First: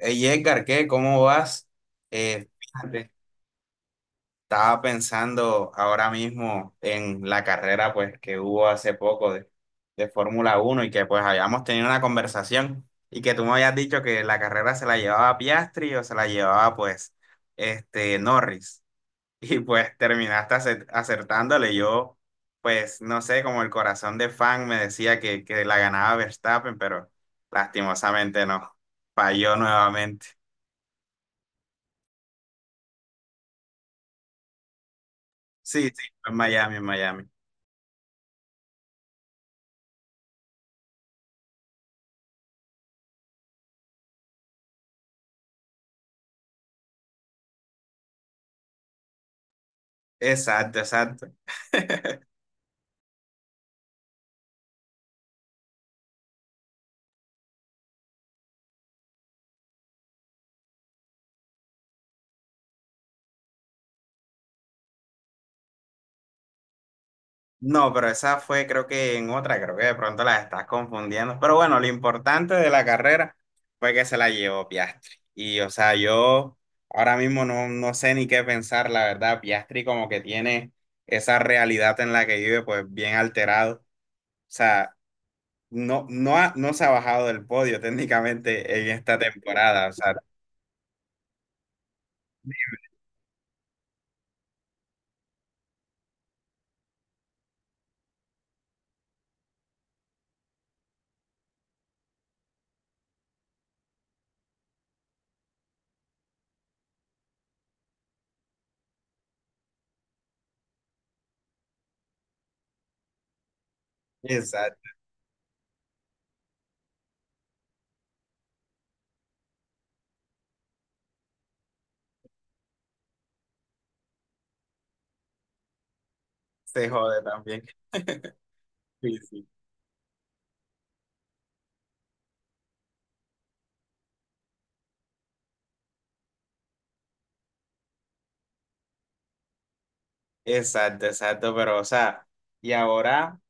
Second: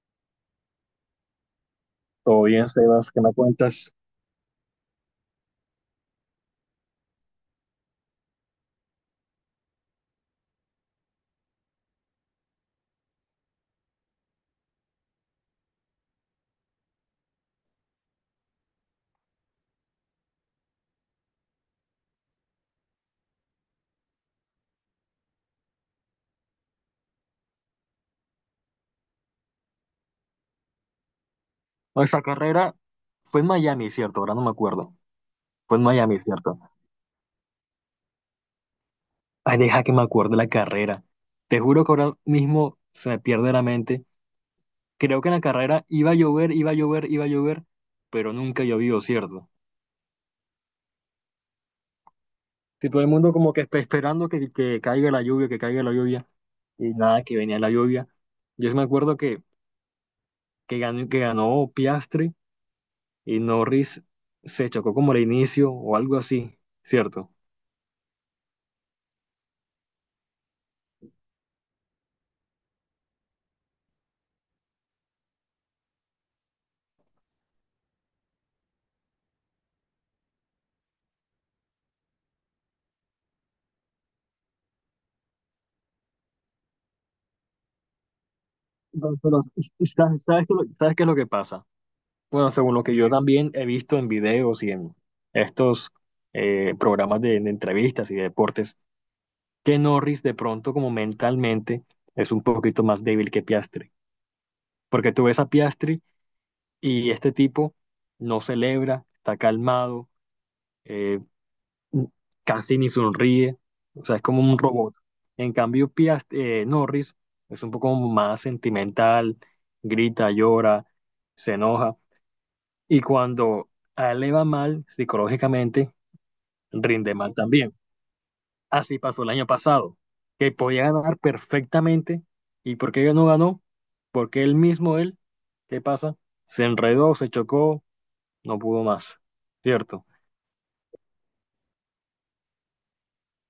Hey Edgar, ¿qué? ¿Cómo vas? Todo bien, Sebas, Fíjate, ¿qué me cuentas? estaba pensando ahora mismo en la carrera pues que hubo hace poco de Fórmula Uno y que pues habíamos tenido una conversación y que tú me habías dicho que la carrera se la llevaba Piastri o se la llevaba pues Norris y pues terminaste acertándole. Yo pues no sé, como el corazón de fan me decía que la ganaba Verstappen, pero lastimosamente no, falló nuevamente. Nuestra carrera fue en Miami, ¿cierto? Ahora no me acuerdo. Fue en Sí, sí, Miami, en ¿cierto? Miami, en Miami. Ay, deja que me acuerde la carrera. Te juro que ahora mismo se me pierde la mente. Creo que en la carrera iba a llover, iba a llover, iba a llover, pero nunca llovió, ¿cierto? Exacto, exacto. Y todo el mundo como que esperando que caiga la lluvia, que caiga la lluvia, y nada, que venía la lluvia. Yo sí me acuerdo que ganó Piastri, y Norris se chocó como al inicio o algo así, ¿cierto? No, pero esa fue creo que en otra, creo que de pronto la estás confundiendo. Pero bueno, lo importante de la carrera fue que se la llevó Piastri. Y o sea, yo ahora mismo no sé ni qué pensar, la verdad. Piastri como que tiene esa realidad en la que vive pues bien alterado. O sea, no se ha bajado del podio técnicamente en No, esta pero temporada. O sea, ¿sabes qué es lo que pasa? Bueno, según lo que yo también he visto en videos y en estos programas de entrevistas y de deportes, que Norris de pronto como mentalmente es un poquito más débil que Piastri. Porque tú ves a Piastri y este tipo no celebra, está calmado, eh, casi ni sonríe, o sea, es como un exacto, robot. En cambio, Piast Norris es un poco más sentimental, grita, llora, se enoja. Y cuando a él le va mal psicológicamente, se rinde jode mal también. también. Así Sí, pasó el sí. año pasado, que podía ganar perfectamente. ¿Y por qué no ganó? Porque él mismo, él, ¿qué pasa? Se enredó, se chocó, no pudo más. ¿Cierto? Exacto, exacto, pero o sea, y ahora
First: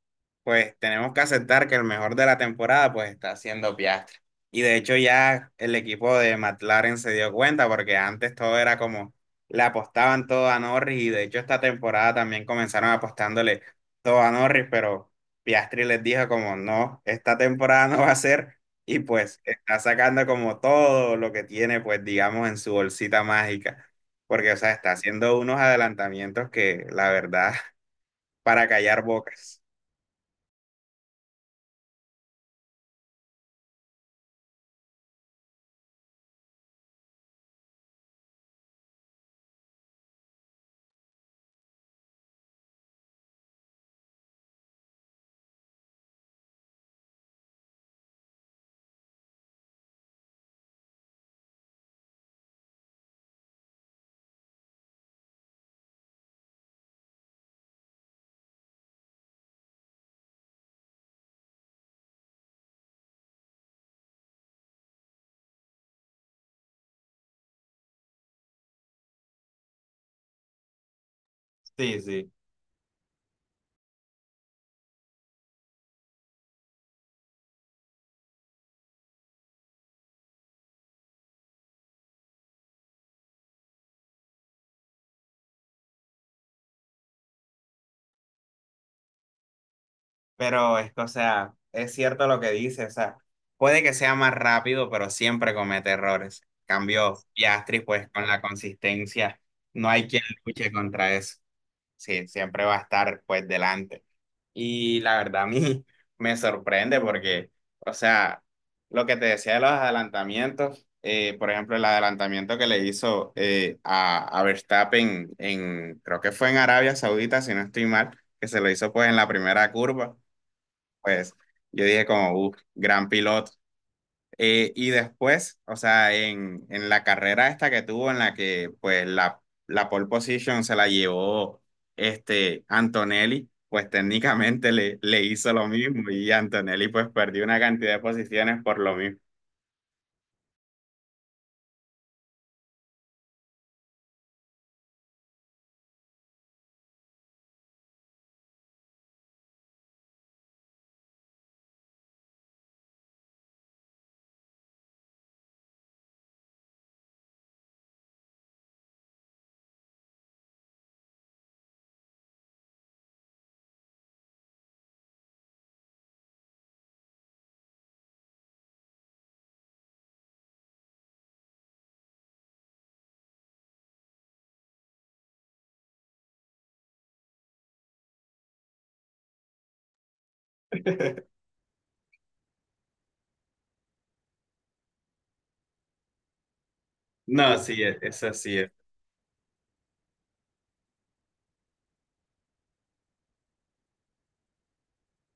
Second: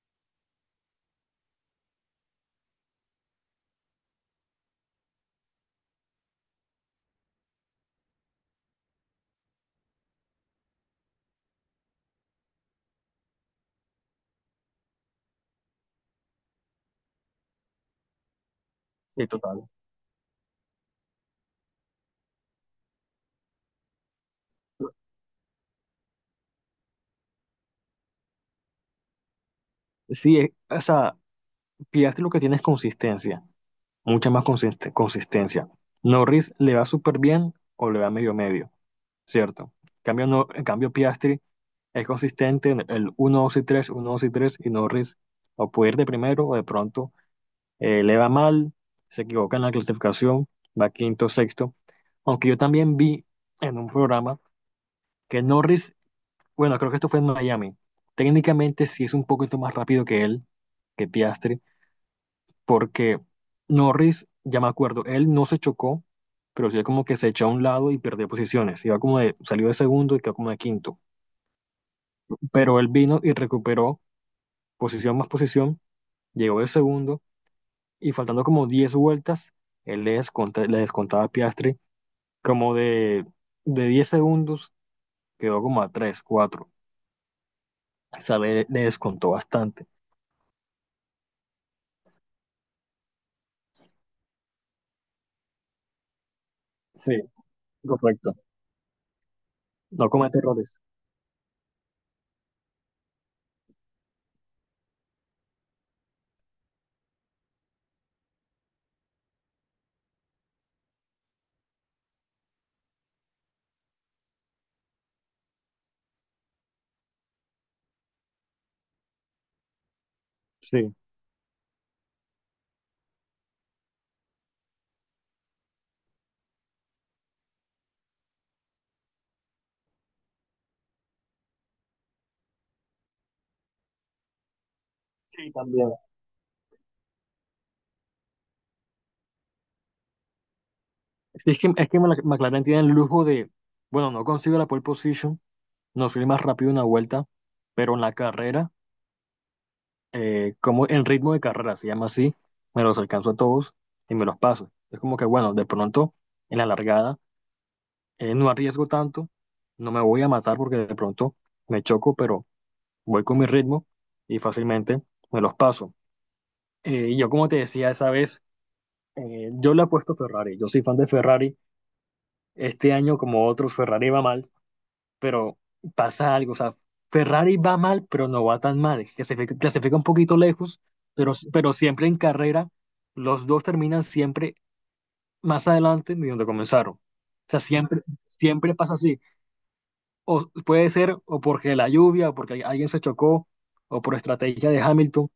pues tenemos que aceptar que el mejor de la temporada pues está siendo Piastri. Y de hecho ya el equipo de McLaren se dio cuenta porque antes todo era como le apostaban todo a Norris y de hecho esta temporada también comenzaron apostándole todo a Norris, pero Piastri les dijo como no, esta temporada no va a ser y Sí, pues total. está sacando como todo lo que tiene pues digamos en su bolsita mágica. Porque, o sea, está haciendo unos adelantamientos que, la verdad, para callar bocas. Sí, o sea, Piastri lo que tiene es consistencia, mucha más consistencia. Norris le va súper bien o le va medio medio. Cierto. En cambio, no, en cambio Piastri es consistente en el uno 2 y tres uno dos y tres, y Norris o puede ir de primero o de pronto le va mal, se equivoca en la clasificación, va quinto, sexto. Aunque yo también vi en un programa que Norris, bueno, creo que esto fue en Miami, técnicamente sí es un poquito más rápido que él, que Piastri, porque Norris, ya me acuerdo, él no se chocó, pero sí como que se echó a un lado y perdió posiciones. Salió de segundo y quedó como de quinto, Sí, sí. pero él vino y recuperó posición más posición, llegó de segundo, y faltando como 10 vueltas, él le descontaba a Piastri como de 10 segundos, quedó como a tres, cuatro. O sea, le descontó bastante. Pero es que, o sea, es cierto lo que dice, o sea, puede que sea más rápido, pero siempre comete errores. Sí, Cambio Piastri, pues con correcto. la consistencia, no hay No quien comete luche errores. contra eso. Sí, siempre va a estar pues delante. Y la verdad a mí me sorprende porque, o sea, lo que te decía de los adelantamientos, por ejemplo, el adelantamiento que le hizo a Verstappen en, creo que fue en Arabia Saudita, si no estoy mal, que se lo hizo pues en la primera curva Sí. pues yo dije como, uff, gran piloto. Y después, o sea, en la carrera esta que tuvo, en la que pues la pole position se la llevó Antonelli, pues técnicamente le Sí, hizo lo también. mismo y Antonelli pues perdió una cantidad de posiciones por lo mismo. Sí, es que McLaren tiene el lujo de, bueno, no consigo la pole position, no soy el más rápido en una vuelta, pero en la carrera, como en ritmo de carrera, se llama así, me los alcanzo a todos y me los paso. Es como que, bueno, de pronto en la largada no arriesgo tanto, no me voy a matar porque de pronto me choco, pero voy con mi ritmo y fácilmente me los paso. Y yo, como te decía esa vez, yo le apuesto a Ferrari, yo soy fan de Ferrari. Este año, como otros, Ferrari va mal, pero pasa algo, o sea, Ferrari va mal, pero no va tan mal, clasifica un poquito lejos, pero siempre en carrera, los dos terminan siempre más adelante de donde comenzaron. O No, sea, sí, es, siempre, eso sí es. siempre pasa así. O puede ser o porque la lluvia, o porque alguien se chocó, o por estrategia de Hamilton,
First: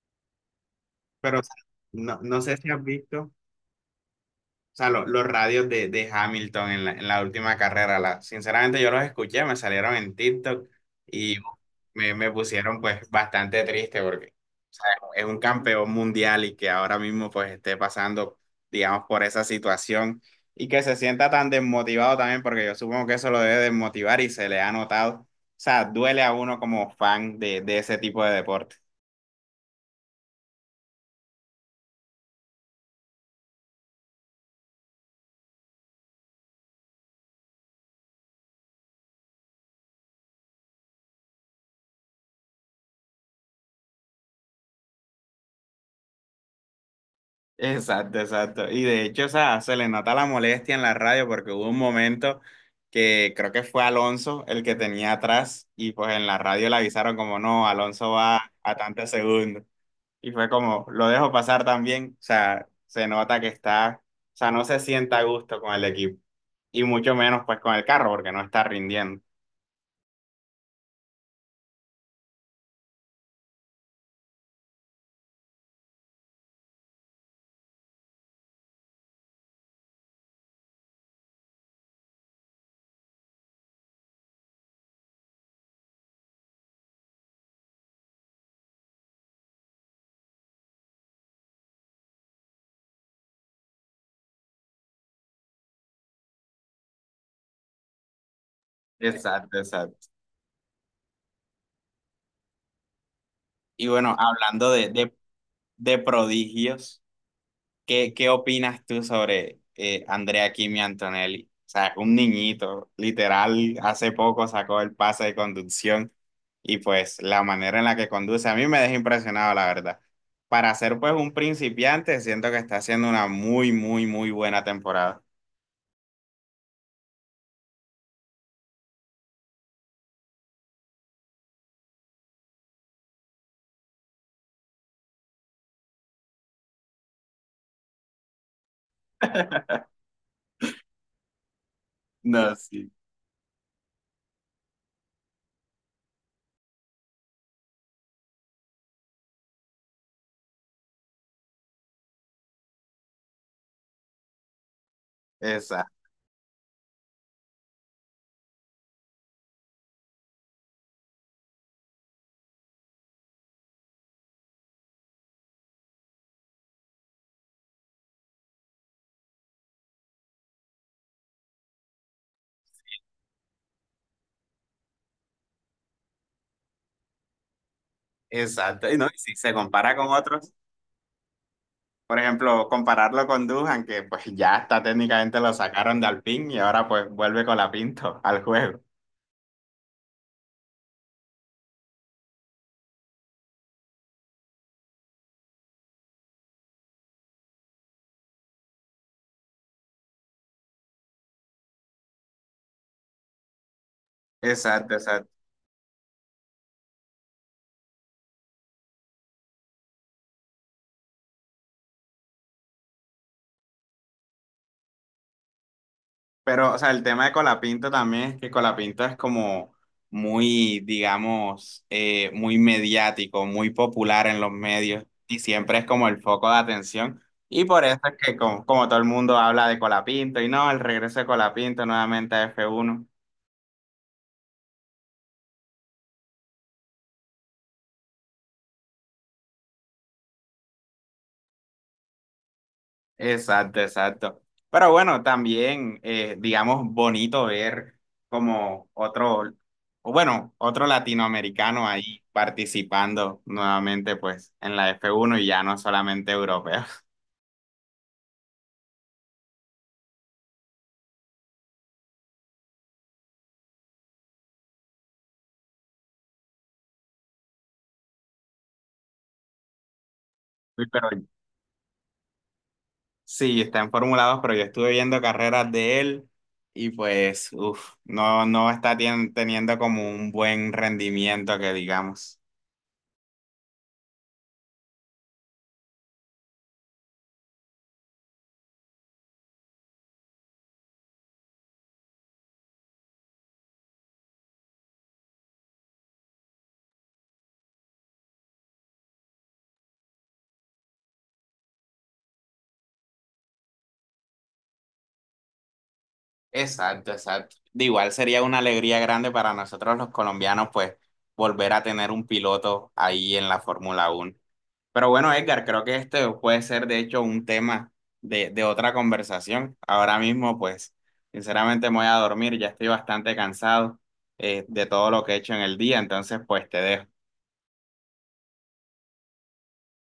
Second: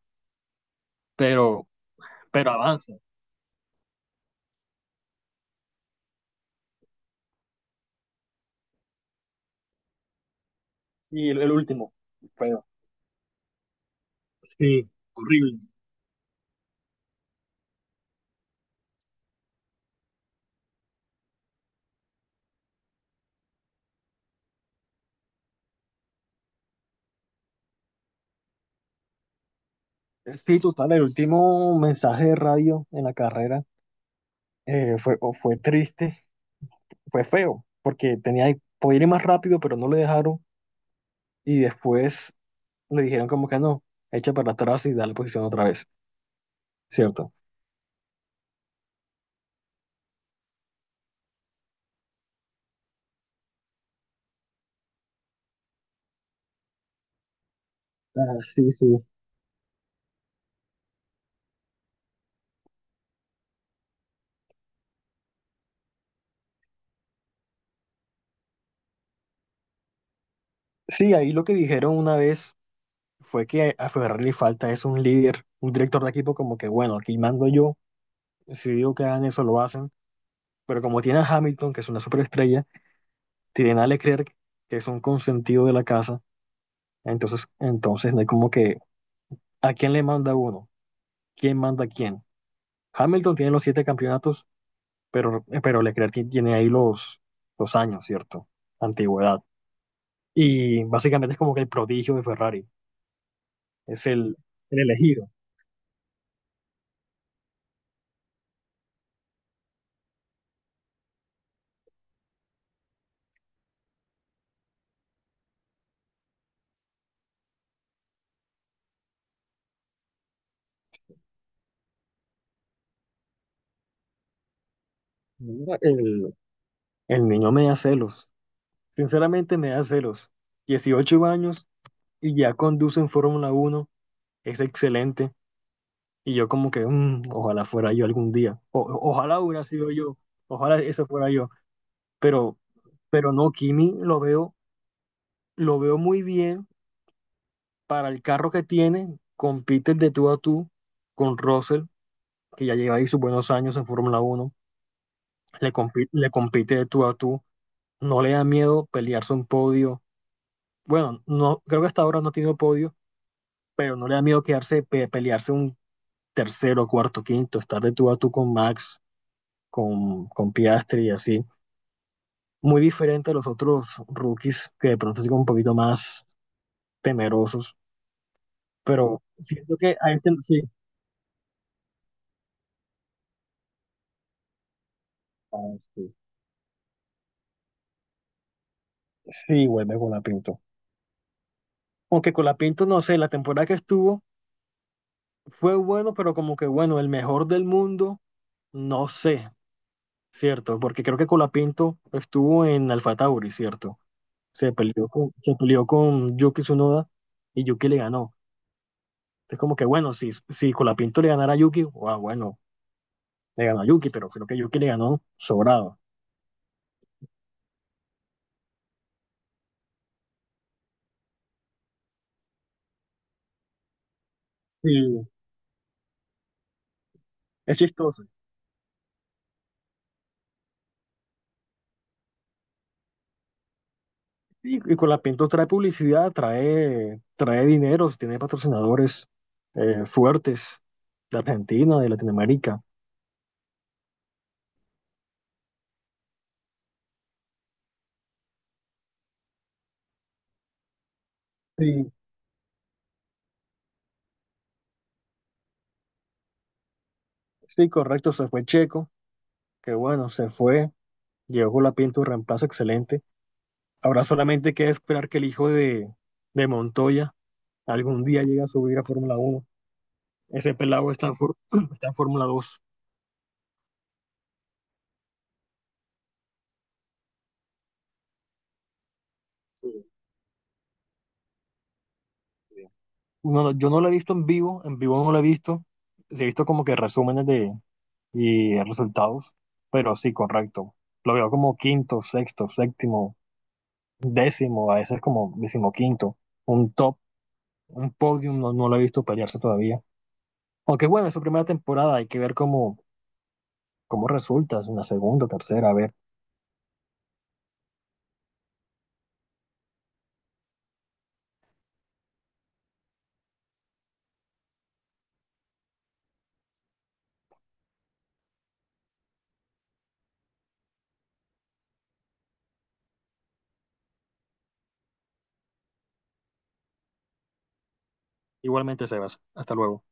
Pero o sea, pero, no, no pero sé si has avanza. visto. O sea, los radios de Hamilton en en la última carrera, la, sinceramente yo los escuché, me salieron en TikTok Y y el último, me feo. pusieron pues bastante triste porque o Sí, sea, es un horrible. campeón mundial y que ahora mismo pues esté pasando, digamos, por esa situación y que se sienta tan desmotivado también porque yo supongo que eso lo debe desmotivar y se le ha notado. O sea, duele a uno como fan de ese tipo de deporte. Sí, total, el último mensaje de radio en la carrera, fue, o fue triste, fue feo, porque tenía, podía ir más rápido, pero no le dejaron, y después le dijeron como que no, echa para atrás y da la posición otra vez, ¿cierto? Exacto, exacto. Y de hecho, o sea, se le nota la molestia en la radio porque hubo un momento que creo que fue Alonso el que tenía atrás y pues en la radio le avisaron como no, Alonso Ah, va sí, a sí. tantos segundos. Y fue como, lo dejo pasar también. O sea, se nota que está, o sea, no se sienta a gusto con el equipo y mucho menos pues con el carro porque no está rindiendo. Sí, ahí lo que dijeron una vez fue que a Ferrari le falta es un líder, un director de equipo como que, bueno, aquí mando yo, si digo que hagan eso, lo hacen, pero como tiene a Hamilton, que es una superestrella, tienen a Leclerc, que es un consentido de la casa, entonces no hay como que, ¿a quién le manda uno? ¿Quién manda a quién? Hamilton tiene los siete campeonatos, pero Leclerc tiene ahí los años, ¿cierto? Antigüedad. Exacto, exacto. Y básicamente es como que el prodigio de Ferrari, Y es bueno, el, hablando el elegido. de prodigios. ¿Qué, qué opinas tú sobre Andrea Kimi Antonelli? O sea, un niñito, literal, hace poco sacó el pase de conducción y pues la manera en la que conduce a mí me deja impresionado, la verdad. Para ser pues un principiante, siento que está haciendo una muy, muy, muy buena temporada. Mira, el niño me da celos, sinceramente me da celos. 18 años y ya conduce en Fórmula Uno, es excelente. Y yo como que, "Ojalá fuera yo algún día, ojalá hubiera sido yo, ojalá eso fuera yo, No, pero, sí. pero no, Kimi lo veo muy bien para el carro que tiene, compite de tú a tú con Russell, que ya lleva ahí sus buenos años en Fórmula Uno. le, Esa, compi- le compite de tú a tú, no le da miedo pelearse un podio. Bueno, no, creo que hasta ahora no ha tenido podio, pero no le da miedo pelearse un tercero, cuarto, quinto, estar de tú a tú con Max, con Piastri y así. Muy diferente a los otros rookies que de pronto son un poquito más temerosos, exacto. Y no, y pero si se siento compara que con a este otros, sí. por ejemplo, compararlo con Dujan, que pues ya está técnicamente lo Ah, sacaron de sí, Alpine y ahora pues vuelve con la Pinto al juego. sí, vuelve con la pinta. Aunque Colapinto, no sé, la temporada que estuvo fue bueno, pero como que bueno, el mejor del mundo, no sé, ¿cierto? Porque creo que Colapinto estuvo en Alfa Tauri, ¿cierto? Se Exacto, peleó con, exacto. se peleó con Yuki Tsunoda y Yuki le ganó. Entonces como que bueno, si Colapinto le ganara a Yuki, ah, bueno, le ganó a Yuki, pero creo que Yuki le ganó sobrado. Pero, o sea, el tema de Colapinto también es que Colapinto es como muy, digamos, muy mediático, muy popular en los Sí, medios y siempre es como el foco de atención. Y es por eso es chistoso. que como, como todo el mundo habla de Colapinto y no, el regreso de Colapinto nuevamente a f uno. Y con la Pinto trae publicidad, trae dinero, tiene patrocinadores fuertes, de Argentina, de Latinoamérica. Exacto, exacto. Pero bueno, también, digamos, bonito ver como otro, o bueno, otro latinoamericano Sí, ahí participando nuevamente pues en la f uno y ya no solamente europeo. sí, correcto, se fue Checo, que bueno, se fue, llegó con la Pinto, un reemplazo excelente. Ahora solamente queda esperar que el hijo de Montoya algún día llegue a subir a Fórmula Uno. Ese Sí, pero pelado está en Fórmula 2. sí, está en Fórmula 2, pero yo estuve viendo carreras de él y pues, uff, no, no está teniendo como un buen rendimiento que digamos. No, no, yo no lo he visto en vivo no lo he visto. Sí, he visto como que resúmenes y resultados, pero sí, correcto. Lo veo como quinto, sexto, séptimo, décimo, a veces como decimoquinto, un top, un podium, no, no lo he visto pelearse todavía. Aunque bueno, es su primera temporada, hay que ver cómo resulta en la segunda, tercera, a ver. Exacto, exacto. De igual sería una alegría grande para nosotros los colombianos, pues, volver a tener un piloto ahí en la Fórmula Uno. Pero bueno, Edgar, creo que este puede ser de hecho un tema de otra conversación. Ahora mismo, pues, sinceramente me voy a dormir, ya estoy bastante cansado de todo lo que he hecho en el día, entonces, pues, te dejo. Igualmente, Sebas, hasta luego.